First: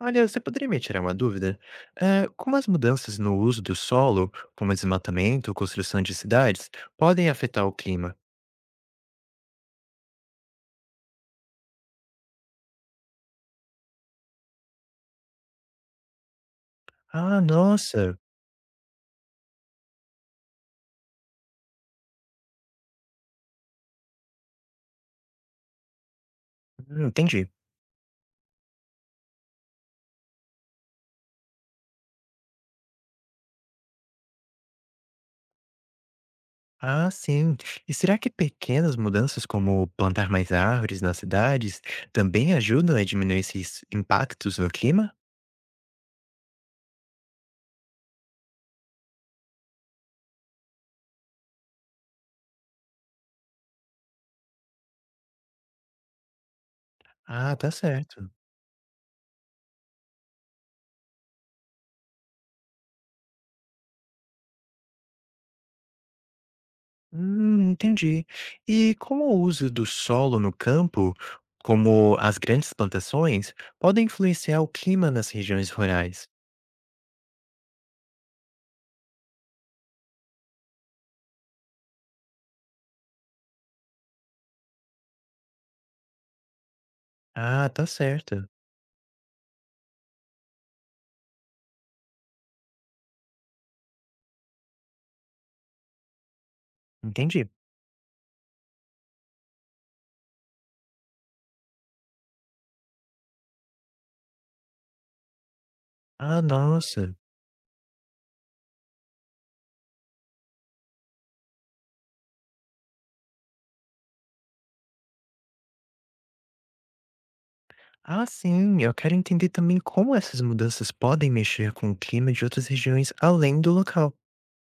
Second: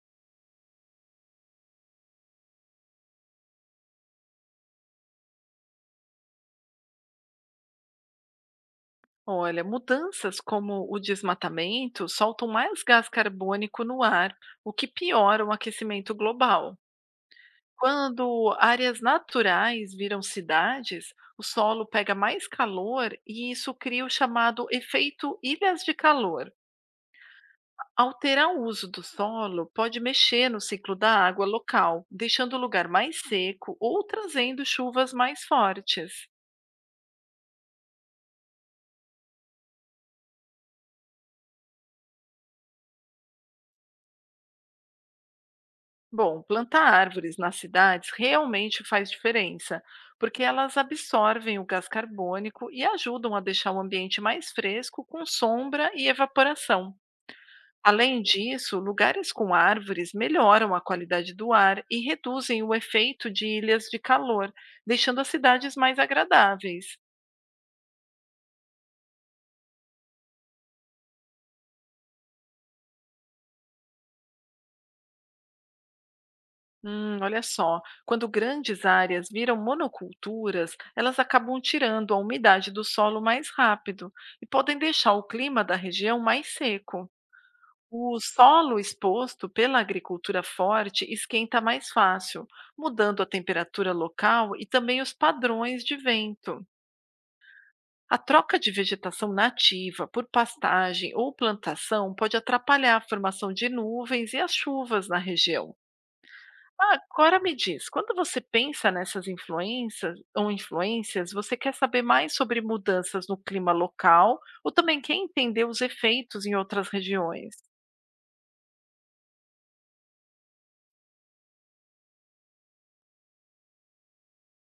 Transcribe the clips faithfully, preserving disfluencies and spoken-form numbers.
Olha, você poderia me tirar uma dúvida? Eh, como as mudanças no uso do solo, como desmatamento ou construção de cidades, podem afetar o clima? Olha, mudanças como o desmatamento soltam mais gás carbônico no ar, o que piora o aquecimento global. Ah, nossa! Quando áreas naturais viram cidades, o solo pega mais calor e isso cria o chamado efeito ilhas de calor. Hum, entendi. Alterar o uso do solo pode mexer no ciclo da água local, deixando o lugar mais seco ou trazendo chuvas mais fortes. Ah, sim. E será que pequenas mudanças, como plantar mais árvores nas cidades, também ajudam a diminuir esses impactos no clima? Bom, plantar árvores nas cidades realmente faz diferença, porque elas absorvem o gás carbônico e ajudam a deixar o ambiente mais fresco, com sombra e evaporação. Ah, tá Além certo. disso, lugares com árvores melhoram a qualidade do ar e reduzem o efeito de ilhas de calor, deixando as cidades mais agradáveis. Hum, entendi. E como o uso do solo no campo, como as grandes plantações, podem influenciar o clima nas regiões rurais? Hum, olha só, quando grandes áreas viram monoculturas, elas acabam tirando a umidade do solo mais rápido e podem deixar o clima da região mais seco. Ah, tá O certo. solo exposto pela agricultura forte esquenta mais fácil, mudando a temperatura local e também os padrões de vento. Entendi. A troca de vegetação nativa por pastagem ou plantação pode atrapalhar a formação de nuvens e as chuvas na região. Ah, nossa. Agora me diz, quando você pensa nessas influências ou influências, você quer saber mais sobre mudanças no clima local ou também quer entender os efeitos em outras regiões? Ah, sim, eu quero entender também como essas mudanças podem mexer com o clima de outras regiões além do local.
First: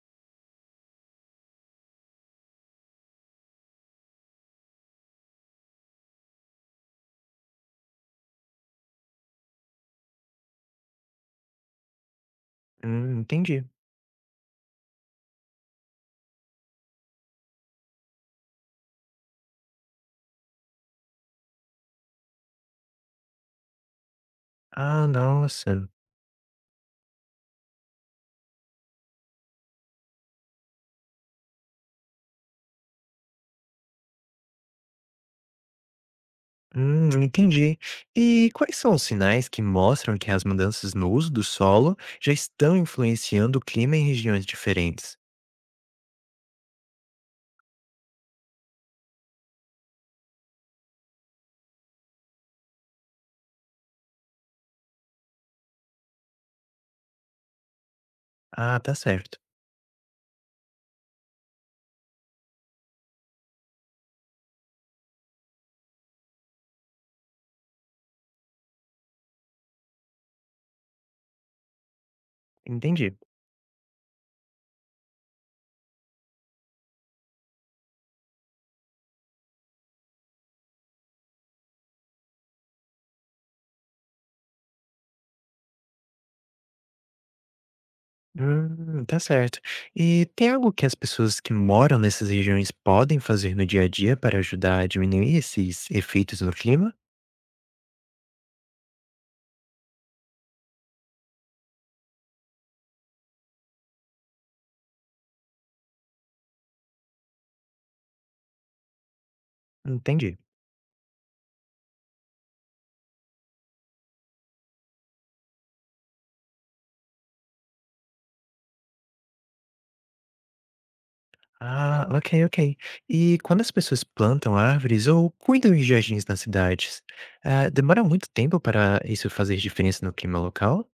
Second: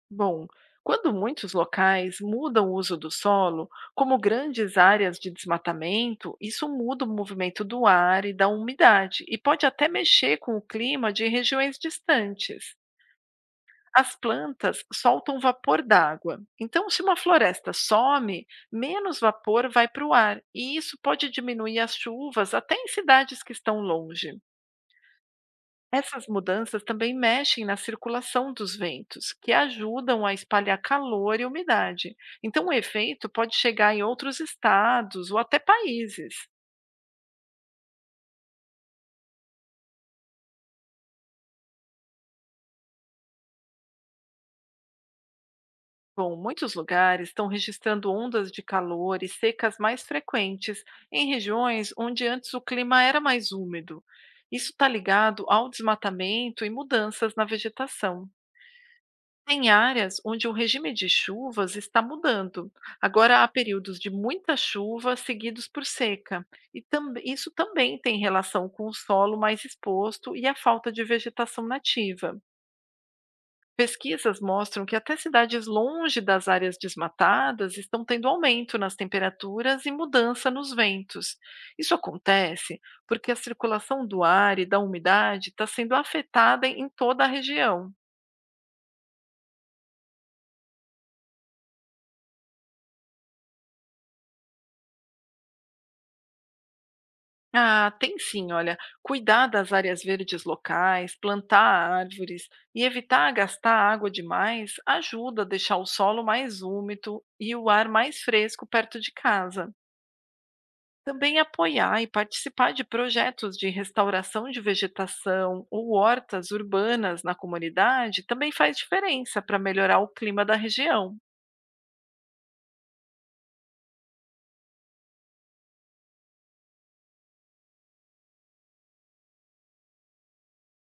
Bom, quando muitos locais mudam o uso do solo, como grandes áreas de desmatamento, isso muda o movimento do ar e da umidade e pode até mexer com o clima de regiões distantes. Hum, entendi. As plantas soltam vapor d'água. Então, se uma floresta some, menos vapor vai para o ar, e isso pode diminuir as chuvas até em cidades que estão longe. Ah, nossa. Essas mudanças também mexem na circulação dos ventos, que ajudam a espalhar calor e umidade. Então, o efeito pode chegar em outros estados ou até países. Hum, entendi. E quais são os sinais que mostram que as mudanças no uso do solo já estão influenciando o clima em regiões diferentes? Bom, muitos lugares estão registrando ondas de calor e secas mais frequentes em regiões onde antes o clima era mais úmido. Isso está ligado ao desmatamento e mudanças na vegetação. Ah, tá certo. Tem áreas onde o regime de chuvas está mudando. Agora há períodos de muita chuva seguidos por seca. E tam- isso também tem relação com o solo mais exposto e a falta de vegetação nativa. Entendi. Pesquisas mostram que até cidades longe das áreas desmatadas estão tendo aumento nas temperaturas e mudança nos ventos. Isso acontece porque a circulação do ar e da umidade está sendo afetada em toda a região. Hum, tá certo. E tem algo que as pessoas que moram nessas regiões podem fazer no dia a dia para ajudar a diminuir esses efeitos no clima? Ah, tem sim, olha. Cuidar das áreas verdes locais, plantar árvores e evitar gastar água demais ajuda a deixar o solo mais úmido e o ar mais fresco perto de casa. Entendi. Também apoiar e participar de projetos de restauração de vegetação ou hortas urbanas na comunidade também faz diferença para melhorar o clima da região. Ah, ok, ok. E quando as pessoas plantam árvores ou cuidam de jardins nas cidades, ah, demora muito tempo para isso fazer diferença no clima local?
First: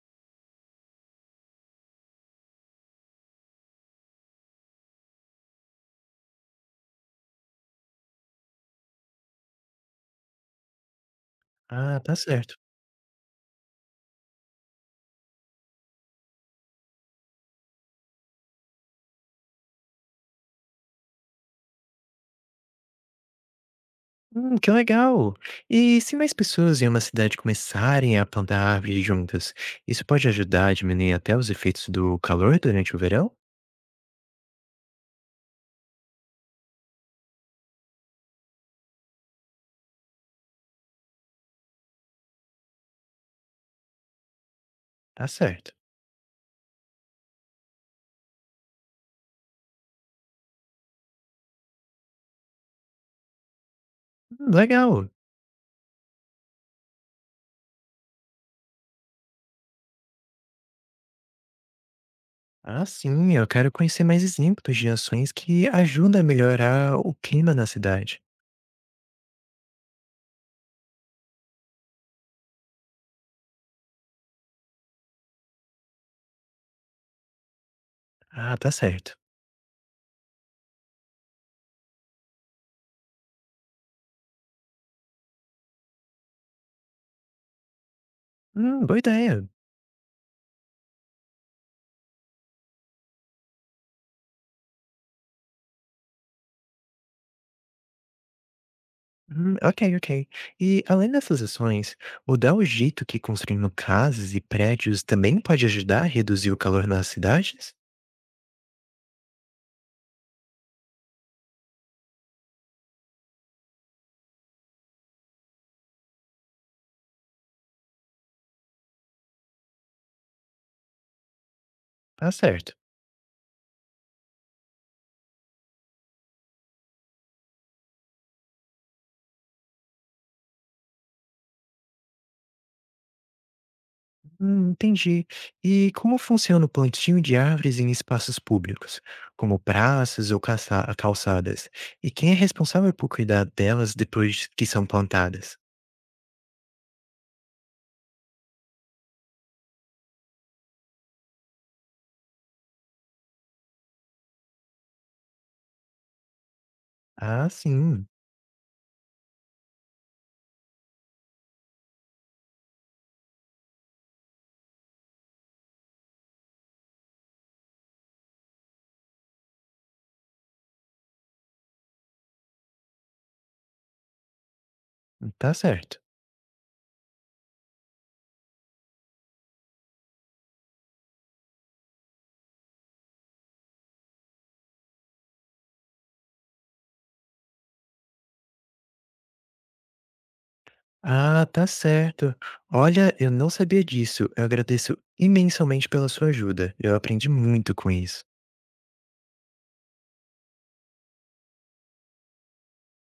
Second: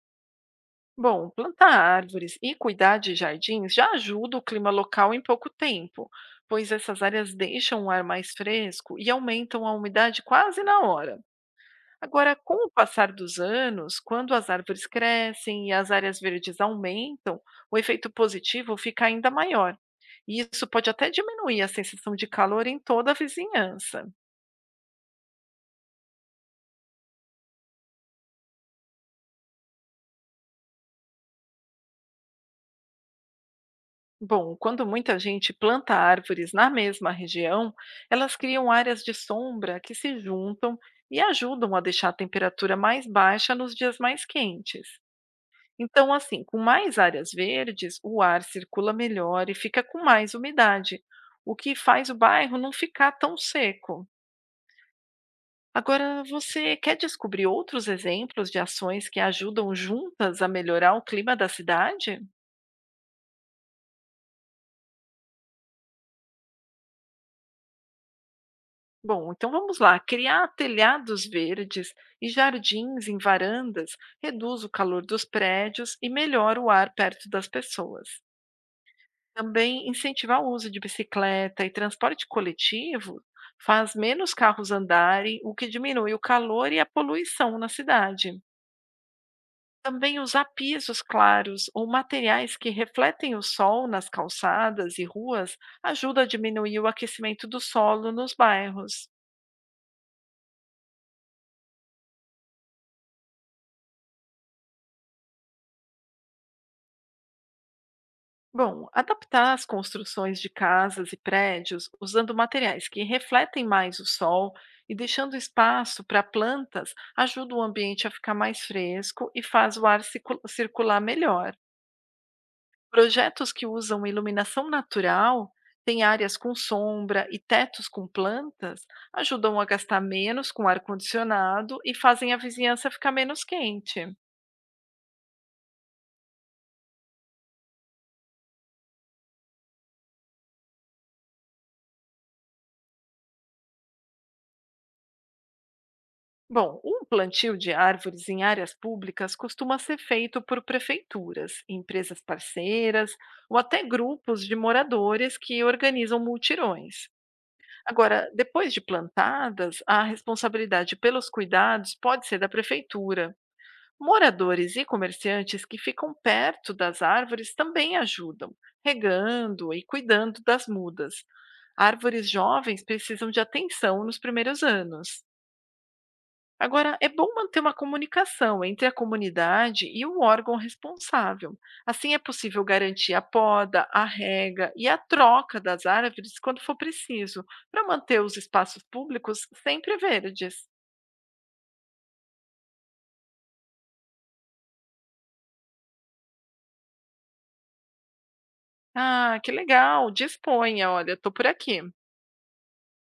Bom, plantar árvores e cuidar de jardins já ajuda o clima local em pouco tempo, pois essas áreas deixam o ar mais fresco e aumentam a umidade quase na hora. Ah, tá Agora, com certo. o passar dos anos, quando as árvores crescem e as áreas verdes aumentam, o efeito positivo fica ainda maior. E isso pode até diminuir a sensação de calor em toda a vizinhança. Hum, que legal! E se mais pessoas em uma cidade começarem a plantar árvores juntas, isso pode ajudar a diminuir até os efeitos do calor durante o verão? Bom, quando muita gente planta árvores na mesma região, elas criam áreas de sombra que se juntam e ajudam a deixar a temperatura mais baixa nos dias mais quentes. Tá certo. Então, assim, com mais áreas verdes, o ar circula melhor e fica com mais umidade, o que faz o bairro não ficar tão seco. Hum, Legal. Agora, você quer descobrir outros exemplos de ações que ajudam juntas a melhorar o clima da cidade? Ah, sim, eu quero conhecer mais exemplos de ações que ajudam a melhorar o clima na cidade. Bom, então vamos lá. Criar telhados verdes e jardins em varandas reduz o calor dos prédios e melhora o ar perto das pessoas. Ah, tá certo. Também incentivar o uso de bicicleta e transporte coletivo faz menos carros andarem, o que diminui o calor e a poluição na cidade. Hum, boa ideia. Também usar pisos claros ou materiais que refletem o sol nas calçadas e ruas ajuda a diminuir o aquecimento do solo nos bairros. Hum, ok, ok. E além dessas ações, mudar o jeito que construímos casas e prédios também pode ajudar a reduzir o calor nas cidades? Bom, adaptar as construções de casas e prédios usando materiais que refletem mais o sol e deixando espaço para plantas ajuda o ambiente a ficar mais fresco e faz o ar circu- circular melhor. Tá certo. Projetos que usam iluminação natural, têm áreas com sombra e tetos com plantas, ajudam a gastar menos com ar-condicionado e fazem a vizinhança ficar menos quente. Hum, entendi. E como funciona o plantio de árvores em espaços públicos, como praças ou caça- calçadas? E quem é responsável por cuidar delas depois que são plantadas? Bom, o plantio de árvores em áreas públicas costuma ser feito por prefeituras, empresas parceiras ou até grupos de moradores que organizam multirões. Ah, sim, Agora, depois de plantadas, a responsabilidade pelos cuidados pode ser da prefeitura. Moradores e comerciantes que ficam perto das árvores também ajudam, regando e cuidando das mudas. Árvores jovens precisam de atenção nos primeiros anos. tá certo. Agora, é bom manter uma comunicação entre a comunidade e o órgão responsável. Assim é possível garantir a poda, a rega e a troca das árvores quando for preciso, para manter os espaços públicos sempre verdes. Ah, tá certo. Olha, eu não sabia disso. Eu agradeço imensamente pela sua ajuda. Eu aprendi muito com isso. Ah, que legal! Disponha, olha, estou por aqui.